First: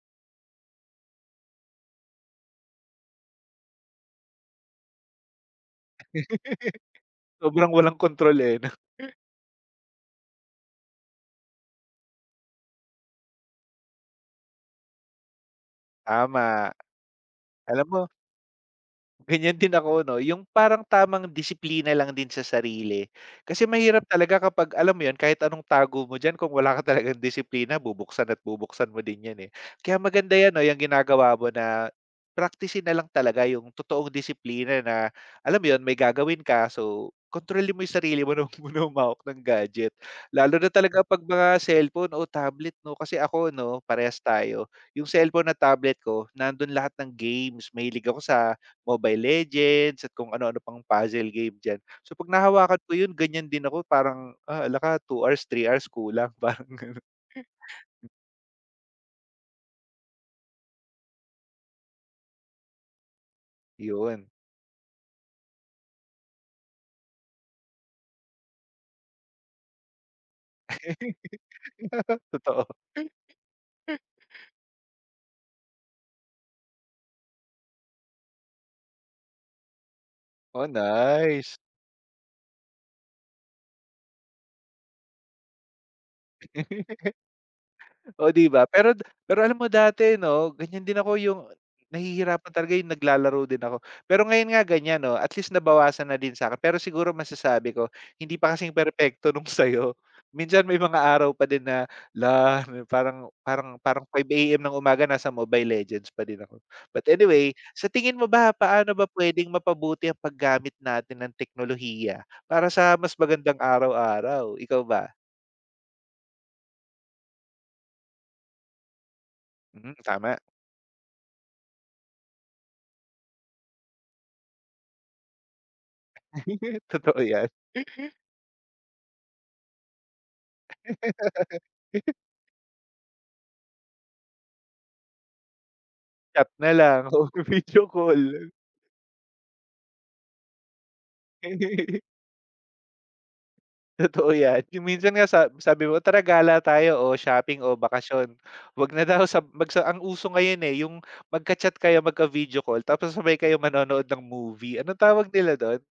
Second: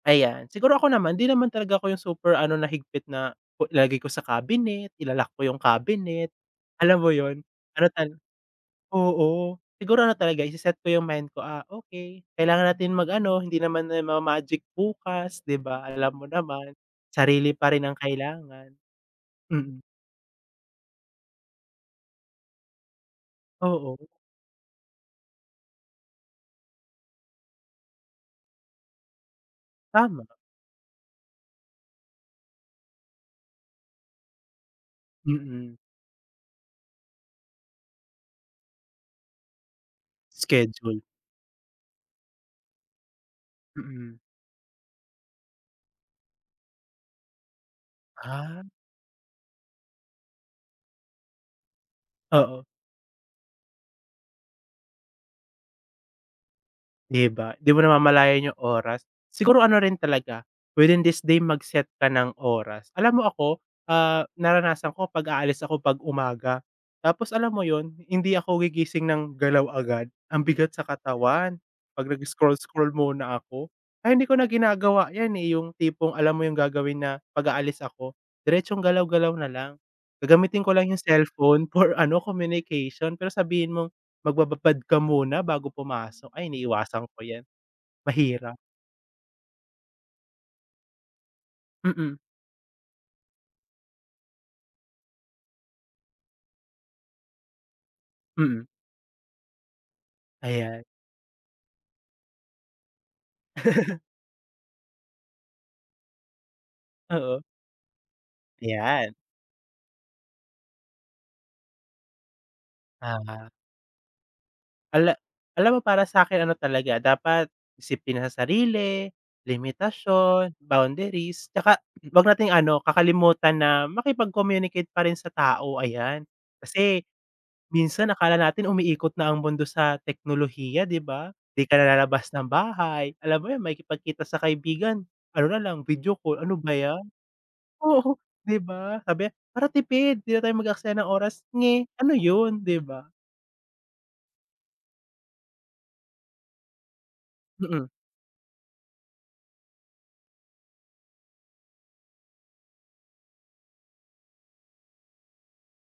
Ayan, siguro ako naman, hindi naman talaga ako yung super ano na higpit na ilalagay ko sa cabinet, ila-lock ko yung cabinet, alam mo ‘yon. Sobrang Ano walang tal kontrol eh, 'no. oo. Siguro ano talaga, ise-set ko yung mind ko, ah, okey kailangan natin mag-ano, hindi naman na ma-magic bukas, 'di ba. Alam mo Tama, naman, sarili pa alam rin ang mo kailangan. Ganiyan din Mm. ako 'no, yung parang tamang disiplina lang din sa sarili kasi mahirap Oo. talaga kapag alam mo yun, kahit anong tago mo diyan kung wala ka talagang disiplina bubuksan at bubuksan mo din ‘yan, eh. Kaya Tama. maganda ‘yan 'no, ‘yang ginagawa mo na praktisin nalang talaga yung totoong disiplina na alam mo Mm. ‘yon, may gagawin ka, so kontrolin mo yung sarili mo na huwag muna humawak ng gadget. Lalo na talaga Schedule. ‘pag mga cellphone o tablet 'no, kasi ako ‘no, Mm. parehas tayo. Yung cellphone at tablet ko, nandun lahat ng games, mahilig ako sa Ah. Mobile Legends at kung ano-ano pang puzzle game diyan. So 'pag Oo. nahawakan ko yun, ganiyan din ako parang, ah, hala ka 2 hours, 3 hours kulang pa, yung gano’n. 'Di ba, ‘di mo namamalayan yung oras. Siguro ano rin talaga, within this day mag-set ka ng oras. Alam mo ako, ‘Yon. ah, naranasan ko 'pag aalis ako 'pag umaga, tapos alam mo ‘yon, hindi ako gigising ng galaw agad, ang bigat sa katawan. 'Pag Totoo. nag-scroll-scroll muna ako, kaya hindi ko na ginagawa ‘yan, eh, yung tipong alam mo yung gagawin na ‘pag aalis ako, diretsong galaw-galaw na lang. Gagamitin Oh, ko lang yung nice. cellphone for ano, communication, pero sabihin mong magbababad ka muna bago pumasok, ay iniiwasan ko ‘yan. Oh, 'di Mahirap. ba, pero d pero alam mo dati 'no, ganiyan din ako yung Mm. nahihirapan talaga, yung naglalaro din ako. Pero ngayon nga ganiyan 'no, at least nabawasan na din sa'kin pero siguro masasabi ko, hindi pa Mm. kasing perpekto nung sa'yo. Minsan may Ayan. mga araw pa din na, “Lah.” Parang parang parang 5 AM ng umaga nasa Mobile Legends pa din ako. But Oo. anyway, sa tingin mo ba, paano ba Ayan. pwedeng mapabuti ang paggamit natin ng teknolohiya para sa mas Ah. magandang araw-araw? Ikaw ba? Hala, alam mo para sa'kin ano talaga, dapat disiplina sa sarili, Hmm, tama. limitasyon, boundaries, tsaka huwag nating ano, kakalimutan na makipag-communicate pa rin sa tao, ayan. Kasi Totoo ‘yan. minsan akala natin umiikot na ang mundo sa teknolohiya, 'di ba. ‘Di ka na lalabas ng bahay, alam mo yun, makikipagkita sa kaibigan, ano nalang, video call, Chat ano na ba ‘yan. lang o video Oo, call. 'di ba, sabi para tipid ‘di na tayo mag-aksaya ng oras. Nge, ano yun, 'di ba. Totoo ‘yan. Yung minsan nga sa sabi mo, tara gala tayo o shopping o Mm. bakasyon. Huwag na daw, sa mag sa ang uso ngayon, eh, yung magka-chat kayo, magka-video call, tapos sabay kayo manonood ng movie. Anong tawag nila do’n?